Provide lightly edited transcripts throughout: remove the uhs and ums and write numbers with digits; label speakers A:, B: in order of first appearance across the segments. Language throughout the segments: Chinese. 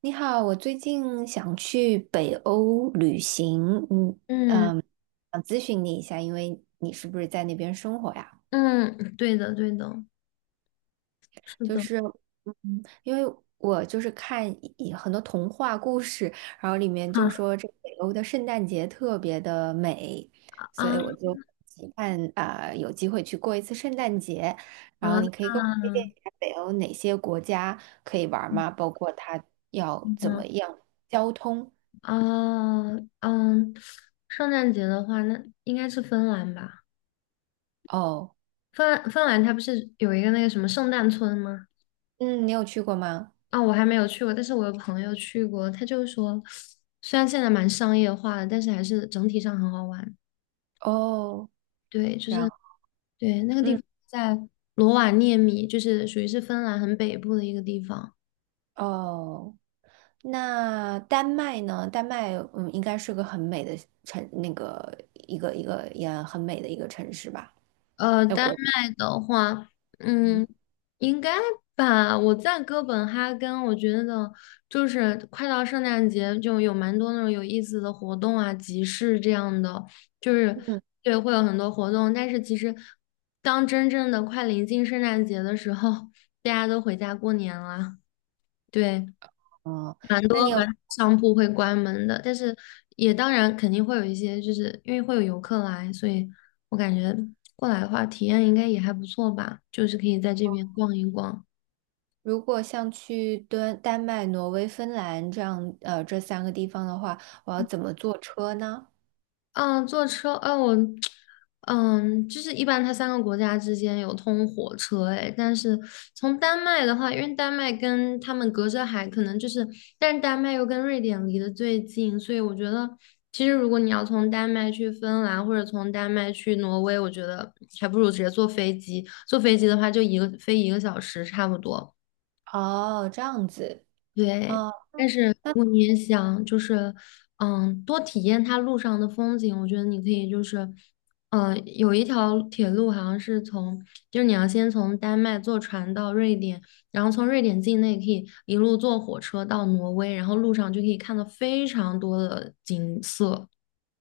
A: 你好，我最近想去北欧旅行，嗯，
B: 嗯
A: 想咨询你一下，因为你是不是在那边生活呀？
B: 嗯，懂，
A: 就
B: 懂，
A: 是，因为我就是看很多童话故事，然后里面就说这北欧的圣诞节特别的美，所以
B: 啊，
A: 我就期盼啊，有机会去过一次圣诞节。然后你
B: 啊，
A: 可以给我推荐一下北欧哪些国家可以玩儿吗？包括它要怎么
B: 嗯，
A: 样交通？
B: 哦，圣诞节的话，那应该是芬兰吧？
A: 哦，
B: 芬兰它不是有一个那个什么圣诞村吗？
A: 嗯，你有去过吗？
B: 啊、我还没有去过，但是我有朋友去过，他就说，虽然现在蛮商业化的，但是还是整体上很好玩。
A: 哦，
B: 对，就
A: 然
B: 是
A: 后
B: 对那个地
A: 嗯
B: 方在罗瓦涅米，就是属于是芬兰很北部的一个地方。
A: 哦，那丹麦呢？丹麦应该是个很美的城，那个一个也很美的一个城市吧？那
B: 丹
A: 国
B: 麦的话，
A: 嗯
B: 嗯，应该吧。我在哥本哈根，我觉得就是快到圣诞节，就有蛮多那种有意思的活动啊、集市这样的，就是
A: 嗯
B: 对，会有很多活动。但是其实，当真正的快临近圣诞节的时候，大家都回家过年了。对，
A: 哦，
B: 蛮
A: 那
B: 多
A: 你
B: 蛮
A: 有
B: 多商铺会关门的，但是也当然肯定会有一些，就是因为会有游客来，所以我感觉过来的话，体验应该也还不错吧，就是可以在这边逛一逛。
A: 如果像去丹麦、挪威、芬兰这样这三个地方的话，我要怎么坐车呢？
B: 嗯，坐车，就是一般它三个国家之间有通火车，诶，但是从丹麦的话，因为丹麦跟他们隔着海，可能就是，但是丹麦又跟瑞典离得最近，所以我觉得，其实如果你要从丹麦去芬兰或者从丹麦去挪威，我觉得还不如直接坐飞机，坐飞机的话就一个飞1个小时差不多。
A: 哦，这样子。
B: 对，
A: 哦，
B: 但是如
A: 那
B: 果你也想就是，多体验它路上的风景，我觉得你可以就是，嗯，有一条铁路好像是从，就是你要先从丹麦坐船到瑞典，然后从瑞典境内可以一路坐火车到挪威，然后路上就可以看到非常多的景色。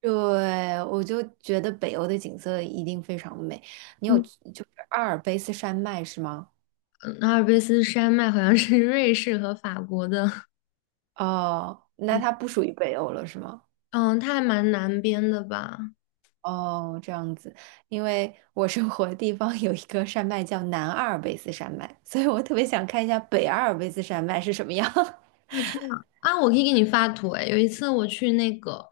A: 对，我就觉得北欧的景色一定非常美。你有
B: 嗯，
A: 就是阿尔卑斯山脉是吗？
B: 嗯，阿尔卑斯山脉好像是 瑞士和法国的，
A: 哦，那
B: 对，
A: 它不属于北欧了，是吗？
B: 嗯，它还蛮南边的吧。
A: 哦，这样子，因为我生活的地方有一个山脉叫南阿尔卑斯山脉，所以我特别想看一下北阿尔卑斯山脉是什么样。
B: 啊，这样啊，我可以给你发图诶。有一次我去那个，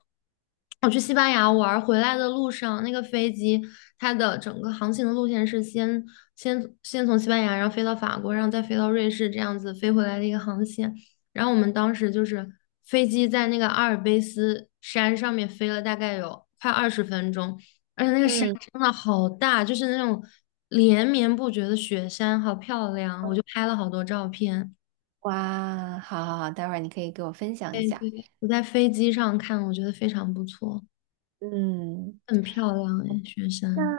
B: 我去西班牙玩儿，回来的路上，那个飞机它的整个航行的路线是先从西班牙，然后飞到法国，然后再飞到瑞士，这样子飞回来的一个航线。然后我们当时就是飞机在那个阿尔卑斯山上面飞了大概有快20分钟，而且那个山
A: 嗯，
B: 真的好大，就是那种连绵不绝的雪山，好漂亮，我就拍了好多照片。
A: 哇，好好好，待会儿你可以给我分享一下。
B: 我在飞机上看，我觉得非常不错，
A: 嗯，
B: 很漂亮哎，雪
A: 那
B: 山。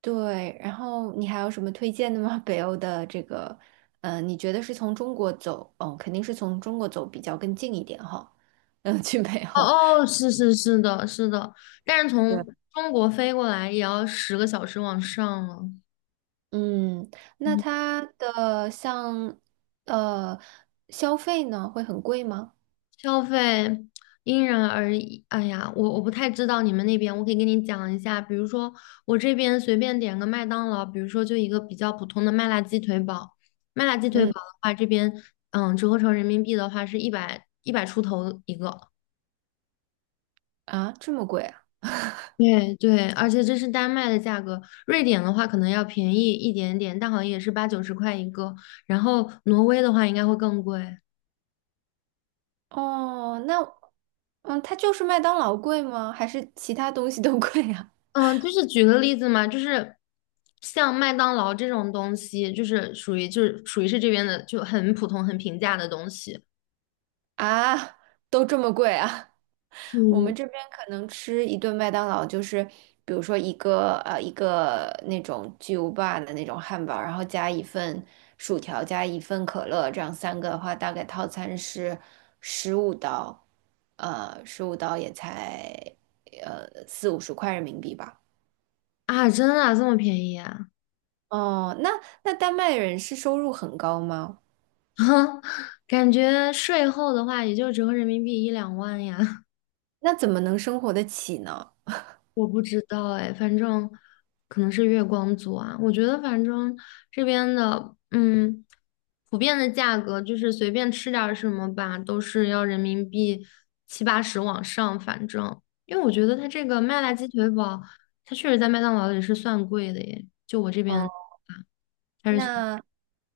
A: 对，然后你还有什么推荐的吗？北欧的这个，你觉得是从中国走，哦，肯定是从中国走比较更近一点哈，嗯，去北欧。
B: 哦哦，是是是的，是的，但是从
A: 对。
B: 中国飞过来也要10个小时往上了，
A: 嗯，那它的呃消费呢会很贵吗？
B: 消费因人而异。哎呀，我不太知道你们那边，我可以跟你讲一下，比如说我这边随便点个麦当劳，比如说就一个比较普通的麦辣鸡腿堡，麦辣鸡腿堡
A: 嗯
B: 的话，这边折合成人民币的话是一百一百出头一个。
A: 啊，这么贵啊？
B: 对对，而且这是丹麦的价格，瑞典的话可能要便宜一点点，但好像也是八九十块一个。然后挪威的话应该会更贵。
A: 哦，那它就是麦当劳贵吗？还是其他东西都贵啊？
B: 嗯，就是举个例子嘛，就是像麦当劳这种东西，就是属于是这边的就很普通很平价的东西。
A: 啊，都这么贵啊？我们
B: 嗯，
A: 这边可能吃一顿麦当劳，就是比如说一个那种巨无霸的那种汉堡，然后加一份薯条，加一份可乐，这样三个的话，大概套餐是十五刀，十五刀也才四五十块人民币吧。
B: 啊，真的啊这么便宜啊？
A: 哦，那丹麦人是收入很高吗？
B: 感觉税后的话也就折合人民币一两万呀。
A: 那怎么能生活得起呢？
B: 我不知道哎，反正可能是月光族啊。我觉得反正这边的，嗯，普遍的价格就是随便吃点儿什么吧，都是要人民币七八十往上。反正，因为我觉得它这个麦辣鸡腿堡，它确实在麦当劳里是算贵的耶，就我这边啊，
A: 哦，
B: 它是算。
A: 那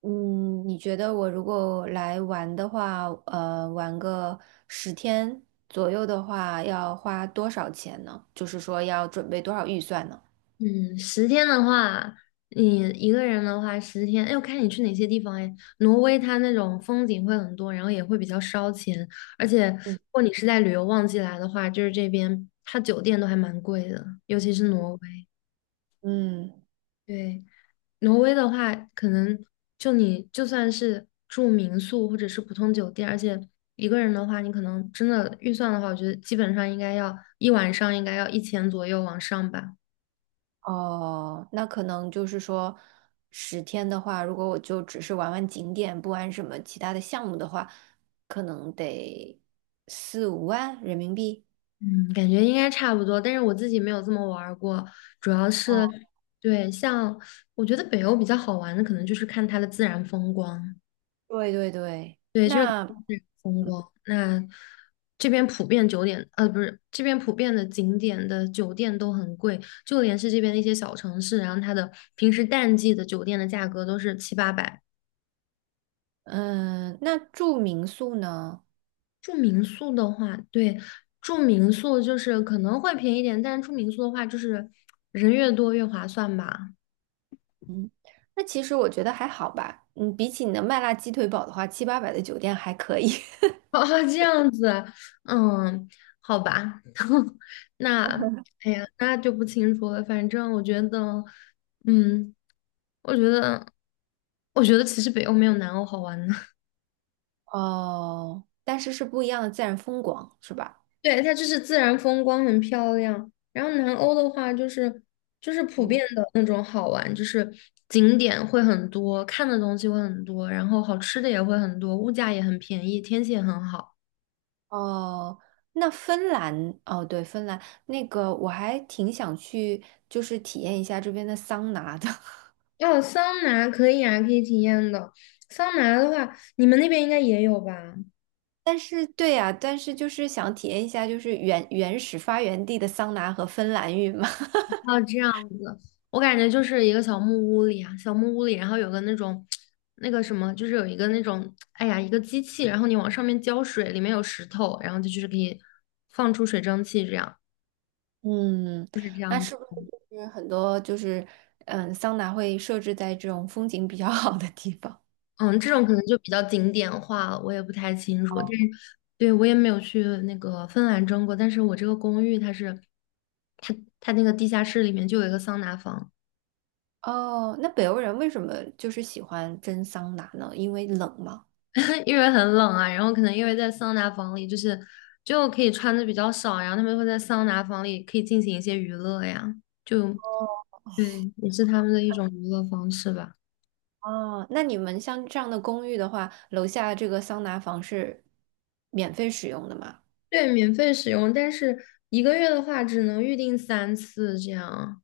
A: 你觉得我如果来玩的话，玩个十天左右的话，要花多少钱呢？就是说要准备多少预算呢？
B: 嗯，十天的话，你一个人的话，十天，哎，我看你去哪些地方哎。挪威它那种风景会很多，然后也会比较烧钱，而且如
A: 嗯，
B: 果你是在旅游旺季来的话，就是这边它酒店都还蛮贵的，尤其是挪威。
A: 嗯，
B: 对，挪威的话，可能就你就算是住民宿或者是普通酒店，而且一个人的话，你可能真的预算的话，我觉得基本上应该要一晚上应该要1000左右往上吧。
A: 哦，那可能就是说十天的话，如果我就只是玩玩景点，不玩什么其他的项目的话，可能得四五万人民币。
B: 嗯，感觉应该差不多，但是我自己没有这么玩儿过，主要
A: 哦，
B: 是，对，像我觉得北欧比较好玩的，可能就是看它的自然风光，
A: 对对对，
B: 对，就是看
A: 那
B: 自然风光。那这边普遍酒店，不是，这边普遍的景点的酒店都很贵，就连是这边的一些小城市，然后它的平时淡季的酒店的价格都是七八百。
A: 嗯，那住民宿呢？
B: 住民宿的话，对，住民宿就是可能会便宜点，但是住民宿的话，就是人越多越划算吧。
A: 嗯，那其实我觉得还好吧。嗯，比起你的麦辣鸡腿堡的话，七八百的酒店还可以。
B: 哦，这样子，嗯，好吧，那，哎呀，那就不清楚了。反正我觉得，嗯，我觉得，我觉得其实北欧没有南欧好玩呢。
A: 哦，但是是不一样的自然风光，是吧？
B: 对，它就是自然风光很漂亮，然后南欧的话就是就是普遍
A: 嗯，
B: 的那种好玩，就是景点会很多，看的东西会很多，然后好吃的也会很多，物价也很便宜，天气也很好。
A: 哦，那芬兰，哦，对，芬兰那个我还挺想去，就是体验一下这边的桑拿的。
B: 哦，桑拿可以啊，可以体验的。桑拿的话，你们那边应该也有吧？
A: 但是，对呀，但是就是想体验一下，就是原始发源地的桑拿和芬兰浴嘛。
B: 哦，这样子，我感觉就是一个小木屋里啊，小木屋里，然后有个那种，那个什么，就是有一个那种，哎呀，一个机器，然后你往上面浇水，里面有石头，然后它就是可以放出水蒸气这样。
A: 嗯，那是不是就是很多桑拿会设置在这种风景比较好的地方？
B: 嗯，这种可能就比较景点化了，我也不太清楚。但是，对，我也没有去那个芬兰蒸过，但是我这个公寓它是，它它那个地下室里面就有一个桑拿房。
A: 哦，那北欧人为什么就是喜欢蒸桑拿呢？因为冷吗？
B: 因为很冷啊，然后可能因为在桑拿房里，就是就可以穿的比较少，然后他们会在桑拿房里可以进行一些娱乐呀，就对，也是他们的一种娱乐方式吧。
A: 哦，那你们像这样的公寓的话，楼下这个桑拿房是免费使用的吗？
B: 对，免费使用，但是一个月的话只能预定3次这样。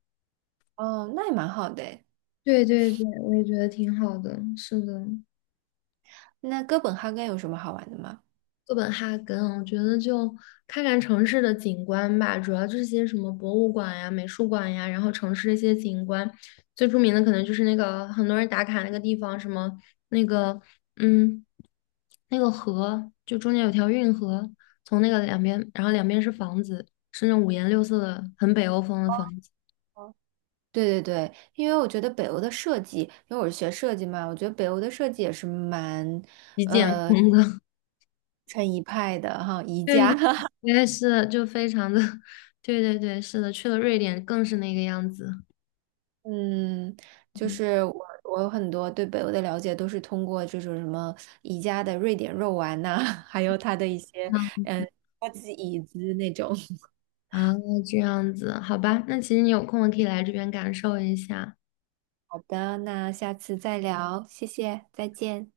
A: 哦，那也蛮好的诶。
B: 对对对，我也觉得挺好的，是的。
A: 那哥本哈根有什么好玩的吗？
B: 哥本哈根，我觉得就看看城市的景观吧，主要就是些什么博物馆呀、美术馆呀，然后城市的一些景观，最著名的可能就是那个很多人打卡那个地方，什么那个嗯，那个河，就中间有条运河，从那个两边，然后两边是房子，是那种五颜六色的，很北欧风的房子，
A: 哦，对对对，因为我觉得北欧的设计，因为我是学设计嘛，我觉得北欧的设计也是蛮
B: 极简风的。
A: 成一派的哈，宜
B: 对对
A: 家。
B: 对，是的就非常的，对对对，是的，去了瑞典更是那个样子。
A: 嗯，就
B: 对
A: 是我有很多对北欧的了解都是通过这种什么宜家的瑞典肉丸呐、还有它的一些
B: 嗯
A: 高级椅子那种。
B: 啊，这样子，好吧，那其实你有空可以来这边感受一下。
A: 好的，那下次再聊，谢谢，再见。